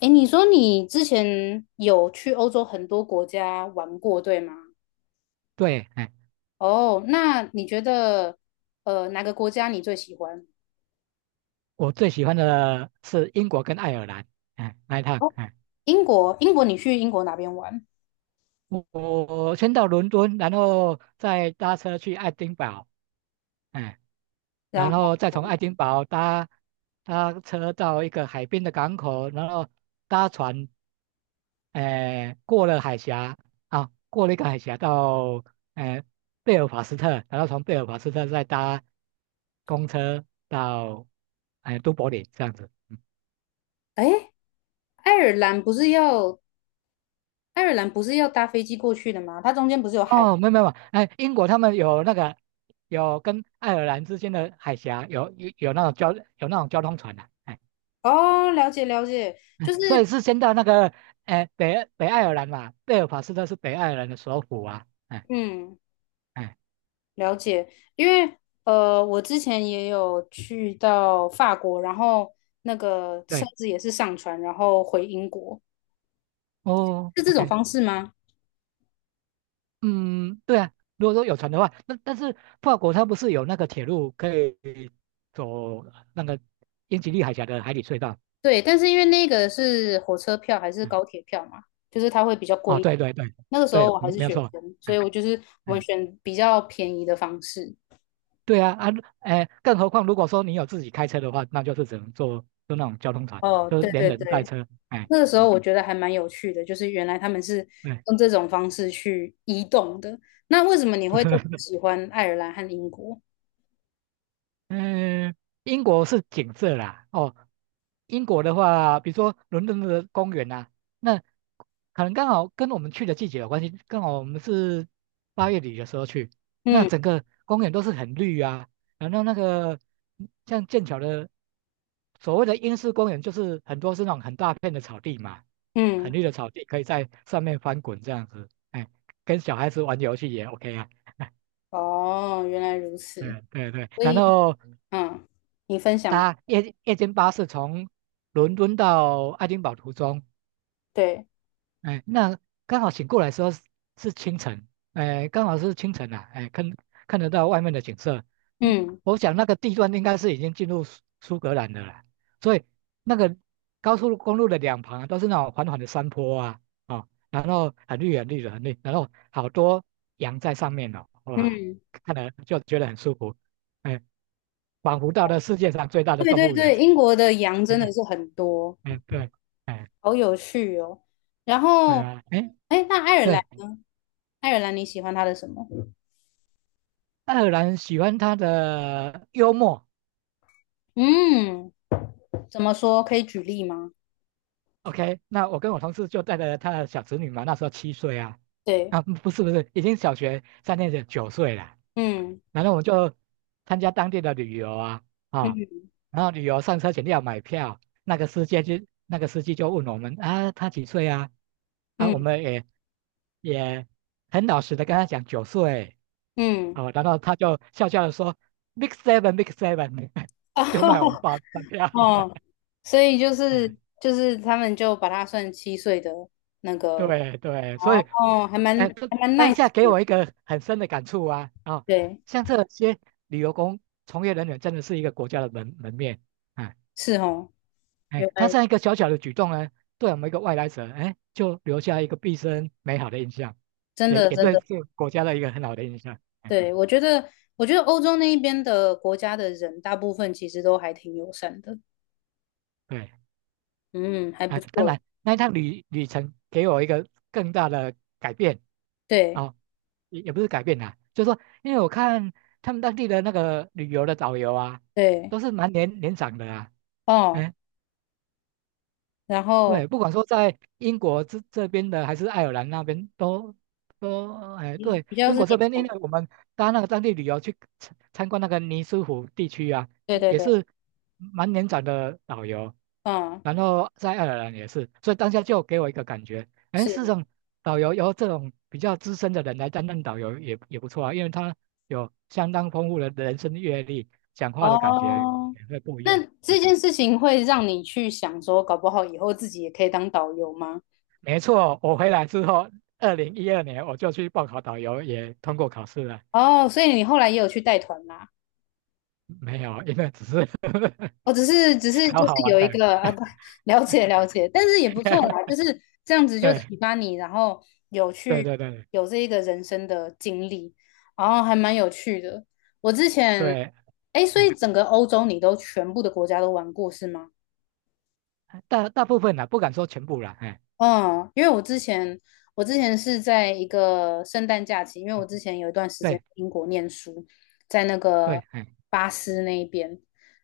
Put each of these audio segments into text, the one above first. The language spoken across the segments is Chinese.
诶，你说你之前有去欧洲很多国家玩过，对吗？对。哦，那你觉得哪个国家你最喜欢？我最喜欢的是英国跟爱尔兰。那一趟，哦，英国，你去英国哪边玩？我先到伦敦，然后再搭车去爱丁堡。哎，然然后，后再从爱丁堡搭车到一个海边的港口，然后搭船。过了海峡。啊，过了一个海峡到，哎，贝尔法斯特，然后从贝尔法斯特再搭公车到都柏林这样子。诶，爱尔兰不是要爱尔兰不是要搭飞机过去的吗？它中间不是有海？哦，没有没有。英国他们有那个有跟爱尔兰之间的海峡有那种交通船的。哦，了解了解，嗯，就是所以是先到那个北爱尔兰嘛。贝尔法斯特是北爱尔兰的首府啊。嗯，哎了解，因为我之前也有去到法国，然后那个车对。子也是上船，然后回英国，哦是这种，OK。方式吗？嗯，对啊，如果说有船的话，那但是法国它不是有那个铁路可以走那个英吉利海峡的海底隧道？对，但是因为那个是火车票还是嗯，高铁票嘛，就是它会比较贵哦，一点。对对对那个时候对，我还嗯，是没有学错。生，所以哎我就是我们哎选比较便宜的方式。对啊啊。更何况如果说你有自己开车的话，那就是只能坐就那种交通船，哦，就是对连对人带对，车。那个时候嗯，我觉得还蛮有趣的，就是原来他们是对。用这种方式去移动的。那为什么你会特别 喜欢爱尔兰和英国？嗯，英国是景色啦。哦，英国的话，比如说伦敦的公园啊，那可能刚好跟我们去的季节有关系，刚好我们是8月底的时候去，那嗯。整个公园都是很绿啊，然后那个像剑桥的所谓的英式公园，就是很多是那种很大片的草地嘛，嗯，很绿的草地，可以在上面翻滚这样子。跟小孩子玩游戏也 OK 啊。哦，原来如此。嗯，对对，所然以，后嗯，你分享。搭夜间巴士从伦敦到爱丁堡途中。对，那刚好醒过来的时候是清晨。刚好是清晨啊。看得到外面的景色。嗯，嗯我想那个地段应该是已经进入苏格兰的了啦，所以那个高速公路的两旁啊都是那种缓缓的山坡啊。哦，然后很绿很绿的很绿，然后好多羊在上面哦，哇，嗯，看了就觉得很舒服。哎，仿佛到了世界上最大的对动对物园。对，英国的羊真的 是很多，嗯，对，哎，好有趣哦。然对后，啊，哎，那爱尔兰对。呢？爱尔兰你喜欢它的什么？爱尔兰喜欢他的幽默。嗯，怎么说？可以举例吗？OK，那我跟我同事就带着他的小侄女嘛，那时候7岁啊。对，啊，不是不是，已经小学3年级，九岁了。嗯然后我们就参加当地的旅游啊。啊，嗯然后旅游上车前要买票，那个司机就问我们啊，他几岁啊？啊，我嗯们也很老实的跟他讲九岁。嗯，哦，然后他就笑笑的说，Big Seven Big Seven。就卖我们报 哦发票了。哦，所以就 是哎，就是他们就把它算7岁的那个，对对，所以，哦，还蛮当还蛮 当下 nice 给的，我一个很深的感触啊啊、哦，对。像这些旅游从业人员真的是一个国家的门面啊。是哦，原他来这样一个小小的举动呢，对我们一个外来者，就留下一个毕生美好的印象，真也的也真对的，这个国家的一个很好的印象。对，我觉得,欧洲那一边的国家的人，大部分其实都还挺友善的，对。嗯，还啊，不当错，然那一趟旅程给我一个更大的改变。对哦，也不是改变啦，就是说，因为我看他们当地的那个旅游的导游啊，对，都是蛮年长的啊。哦，哎，然对，后不管说在英国这边的还是爱尔兰那边都。比对，比较英是国这年边，因长的，为我们搭那个当地旅游去参观那个尼斯湖地区啊，对也对也对，是蛮年长的导游，嗯，然后在爱尔兰也是，所以当下就给我一个感觉。是事实上导游由这种比较资深的人来担任导游也不错啊，因为他有相当丰富的人生阅历，讲话的感觉哦，也会不一那样。这件事情会让你去想说，搞不好以后自己也可以当导游吗？没错。我回来之后，2012年我就去报考导游，也通过考试了。哦，所以你后来也有去带团啦。没有，因为只是 我只是考就好是玩有一的。个啊，不了解了解，但是也不错啦，就 是这样子就对启发你，然后有对去对对有这一个人生的经历，然后还蛮有趣的。我之前，对。哎，所以哎，整个欧洲你都全部的国家都玩过是吗？大部分啦，不敢说全部啦。嗯，因为我之前是在一个圣诞假期，因为我嗯，之前有一段时间对在英国念书，在那对。个巴斯那一边，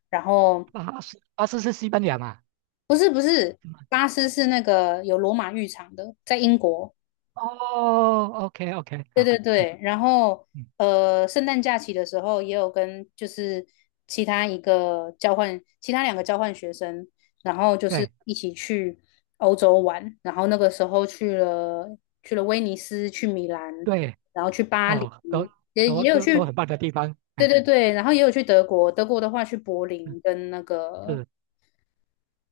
然后巴斯，巴斯是西班牙嘛？不是不是，是吗？巴斯是那个有罗马浴场的，在英国。哦，OK OK，对好，对嗯对，然后嗯，圣诞假期的时候也有跟就是其他两个交换学生，然后就是对一起去欧洲玩，然后那个时候去了威尼斯，去米兰，对。然后去巴黎，哦，都也都也有都都去，很棒的地方。对对对，然后也有去德国，德国的话去柏嗯，林跟那个是。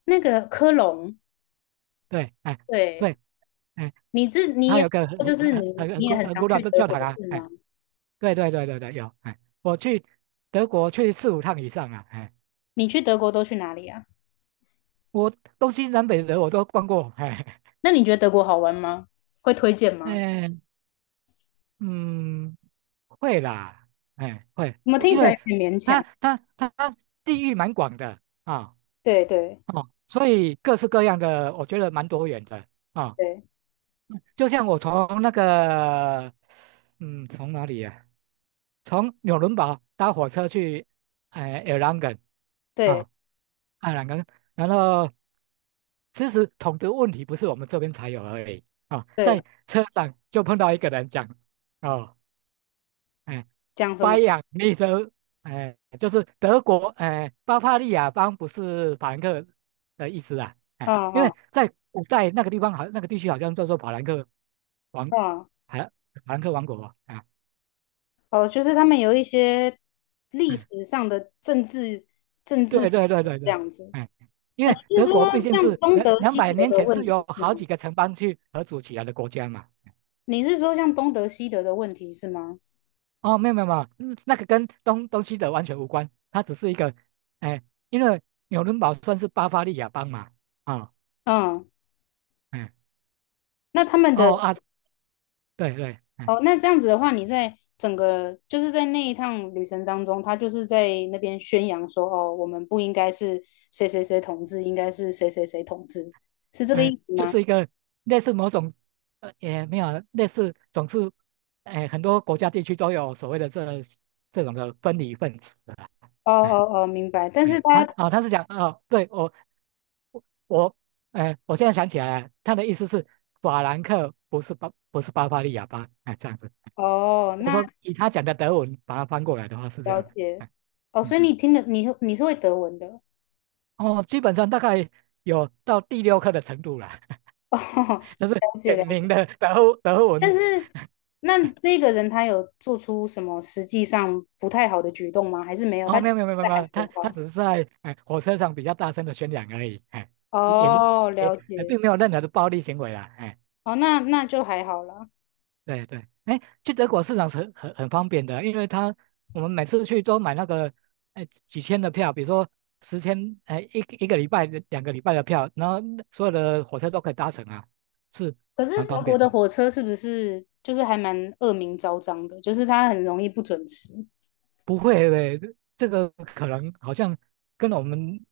那个科隆，对，对。对，哎，你它也有个就是你你也很很常古老去的德教国堂啊。是吗？对对对对对，有。我去德国去四五趟以上了。你去德国都去哪里啊？我东西南北德我都逛过。那你觉得德国好玩吗？会推荐吗？哎嗯，会啦。会。怎么我听因起来为有点勉它强？它它它地域蛮广的啊。对对哦，所以各式各样的，我觉得蛮多元的啊。对就像我从那个，嗯，从哪里呀、从纽伦堡搭火车去，埃朗根对啊，爱尔兰。然后其实统治问题不是我们这边才有而已啊，对，在车上就碰到一个人讲。哦，哎、讲什巴么？仰利的，就是德国，巴伐利亚邦不是法兰克的意思啊，啊因啊为在古代那个地方好，那个地区好像叫做法兰克王，啊！还法兰克王国啊。哦，就是他们有一些历嗯，史上的政治对对对对这对。样子。哎、因啊，为德国毕竟是两两百年前是由好几个城邦去合组起来的国家嘛。你是说像东德西德的问题是吗？哦，没有没有没有。嗯，那个跟东西德完全无关，它只是一个。哎、因为纽伦堡算是巴伐利亚邦嘛。啊、嗯，哎。那他们的，哦啊，对对。哦，那这样子的话，你在整个就是在那一趟旅程当中，他就是在那边宣扬说，哦，我们不应该是谁谁谁统治，应该是谁谁谁统治，是这个意思就吗？是一个类似某种，也没有类似，总是，很多国家地区都有所谓的这种的分离分子的啦。哦哎哦哦，明白。但是他他，啊，他是讲哦，对，我我，我现在想起来了，他的意思是法兰克不是巴伐利亚吧。这样子。哦，我那说以他讲的德文把它翻过来的话是这了样子。解。哦，嗯，所以你听的，你是会德文的。哦，基本上大概有到第六课的程度了。哦，就是了解点了解。名的德但文是，那这个人他有做出什么实际上不太好的举动吗？还是没有？哦。他就没是有没有没有没有，在没喊有，他口他号。只是在火车上比较大声的宣讲而已。也哦，也了哎解。并没有任何的暴力行为啦。哦，那就还好啦。对对。去德国市场是很方便的，因为我们每次去都买那个几千的票，比如说10,000一个礼拜2个礼拜的票，然后所有的火车都可以搭乘啊，是可是蛮德方国便的，的火车是不是就是还蛮恶名昭彰的？就是它很容易不准时。不会。这个可能好像跟我们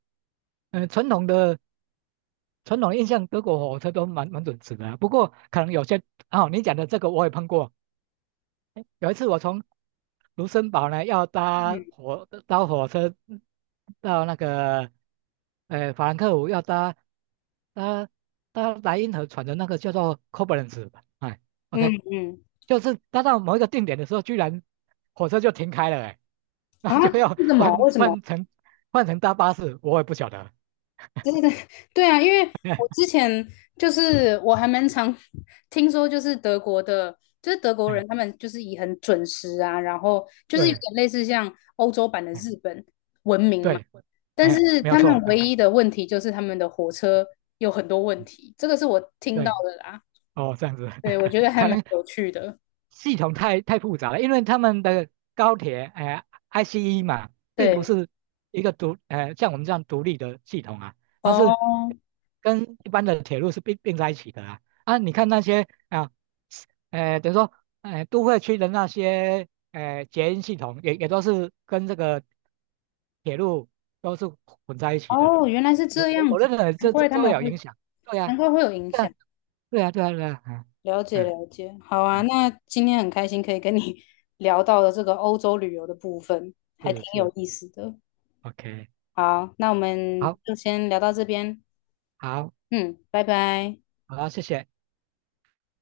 传统的。传统的印象，德国火车都蛮准时的啊，不过可能有些。哦，你讲的这个我也碰过。有一次我从卢森堡呢要搭嗯火搭火车到那个法兰克福，要搭搭莱茵河船的那个叫做 Koblenz 吧。嗯OK。嗯，就是搭到某一个定点的时候，居然火车就停开了。然啊，后就要为什么？换为什么？换成换成搭巴士，我也不晓得。对对对，对啊，因为我 之前就是我还蛮常 听说，就是德国的，就是德国哎，人他们就是以很准时啊，然后就是有对。点类似像欧洲版的哎，日本，对。但是没有他们错。唯一的问题就是他们的火车有很多问题，这个是我听到对，的啦。哦，这样子。对，我 觉得还可蛮能有趣的。系统太复杂了，因为他们的高铁，ICE 嘛，并不对，是一个像我们这样独立的系统啊。它是哦跟一般的铁路是并在一起的啊。啊，你看那些啊，等于说，都会区的那些，捷运系统也都是跟这个铁路都是混在一起的。哦，原来是我这我样我子，认为难这这怪他这会们有会，影响。对呀、难怪会有影对响。呀、对呀、对呀、对呀、了嗯解嗯。了解，好啊，哎，那今天很开心可以跟你 聊到了这个欧洲旅游的部分，还挺是有是意思的。，OK，好，那我们好，就先聊到这边，好，嗯，拜拜。好，谢谢。